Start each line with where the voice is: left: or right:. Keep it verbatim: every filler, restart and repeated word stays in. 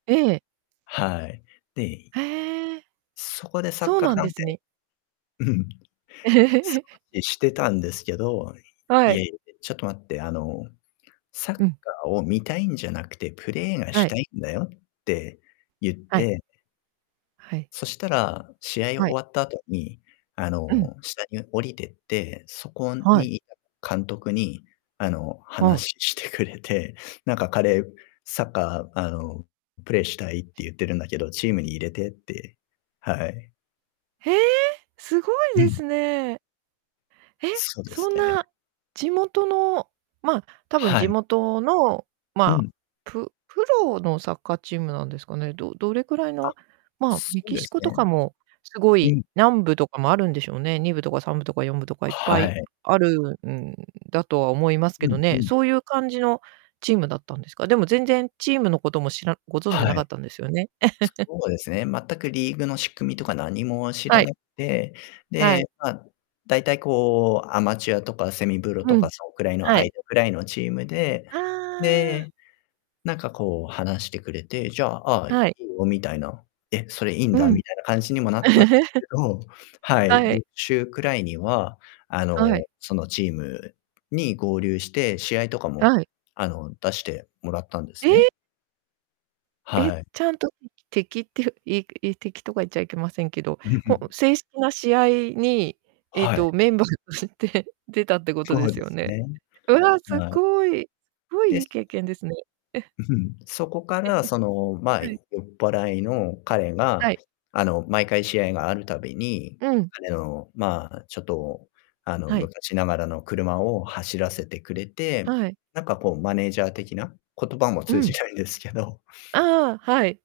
right: ええ。
left: はい。で
right: へえ。
left: そこでサッ
right: そう
left: カー
right: なん
left: 観
right: です
left: 戦
right: ね。
left: うん。す ごいしてたんですけど、
right: は
left: 「いや、
right: い。
left: いえ、で、ちょっと待って、あの、サッカ
right: うん。
left: ーを見たいんじゃなくて、プレーが
right: は
left: し
right: い。
left: たいんだよ」って言っ
right: はい。
left: て
right: はい。
left: そしたら、試合終
right: はい。
left: わった後に、あ
right: うん。
left: の、下に降りてって、そこ
right: はい。
left: に居た監督に、あの、
right: はい。
left: 話ししてくれて、「なんか彼『サッカー、あの、プレイしたい』って言ってるんだけど、チームに入れて」って。はい。
right: へえ！すごい
left: う
right: で
left: ん。
right: すね。へ。
left: そうで
right: そ
left: す
right: ん
left: ね。
right: な地元の、ま、多分
left: は
right: 地
left: い。
right: 元の、
left: う
right: まあ、
left: ん。
right: ぷプロのサッカーチームなんですかね。どどれくらい
left: あ、
right: の、まあ、
left: そ
right: メ
left: う
right: キ
left: で
right: シ
left: す
right: コと
left: ね。
right: かもすご
left: う
right: い
left: ん。
right: 何部とかもあるんでしょうね。にぶとかさんぶとかよんぶとかいっぱ
left: は
right: い
left: い。
right: あるんだとは思いますけ
left: う
right: ど
left: んう
right: ね。
left: ん。
right: そういう感じのチームだったんですか。でも全然チームのことも知らご存じな
left: はい。
right: かったんですよね。
left: そうですね、全くリーグの仕組みとか何も知
right: は
left: ら
right: い。
left: なくて、
right: は
left: で、
right: い。
left: まあ、大体こうアマチュアとかセミブロと
right: う
left: か、
right: ん、
left: そん位の
right: は
left: 間
right: い。
left: 位のチームで、
right: ああ。
left: で、なんかこう話してくれて、「じゃあ、ああ、い
right: はい。
left: いよ」みたいな、「え、それいいん
right: う
left: だ」
right: ん。
left: みたいな感じにもなったんです けど、はい、
right: はい。
left: 翌週位には、あ
right: は
left: の、
right: い。
left: そのチームに合流して、試合とかも
right: はい。
left: あの、出してもらったんです
right: え
left: ね。
right: え？え、
left: はい。
right: ちゃんと敵敵っていういくい敵とか言っちゃいけませんけど、
left: うん、ふ
right: ほ
left: ん。
right: う正式な試合に、ええ
left: はい。
right: と、メンバーとして出たってこと
left: そ
right: で
left: う
right: す
left: で
right: よ
left: す
right: ね。
left: ね。
right: うわ、すっ
left: はい。
right: ごい。すごい
left: で、
right: いい
left: そこ
right: 経験ですね。
left: うふん。そこか
right: えっ
left: ら、
right: と、
left: その、まあ、
right: は
left: い
right: い。
left: 酔っ払いの彼
right: は
left: が、
right: い。
left: あの、毎回試合があるたびに、
right: うん。
left: 彼の、まあ、ちょっとあの、
right: はい。
left: 昔ながらの車を走らせてくれて、
right: はい。
left: なんかこうマネージャー的な。言葉も
right: う
left: 通じ
right: ん。
left: ないんですけど
right: ああ、はい。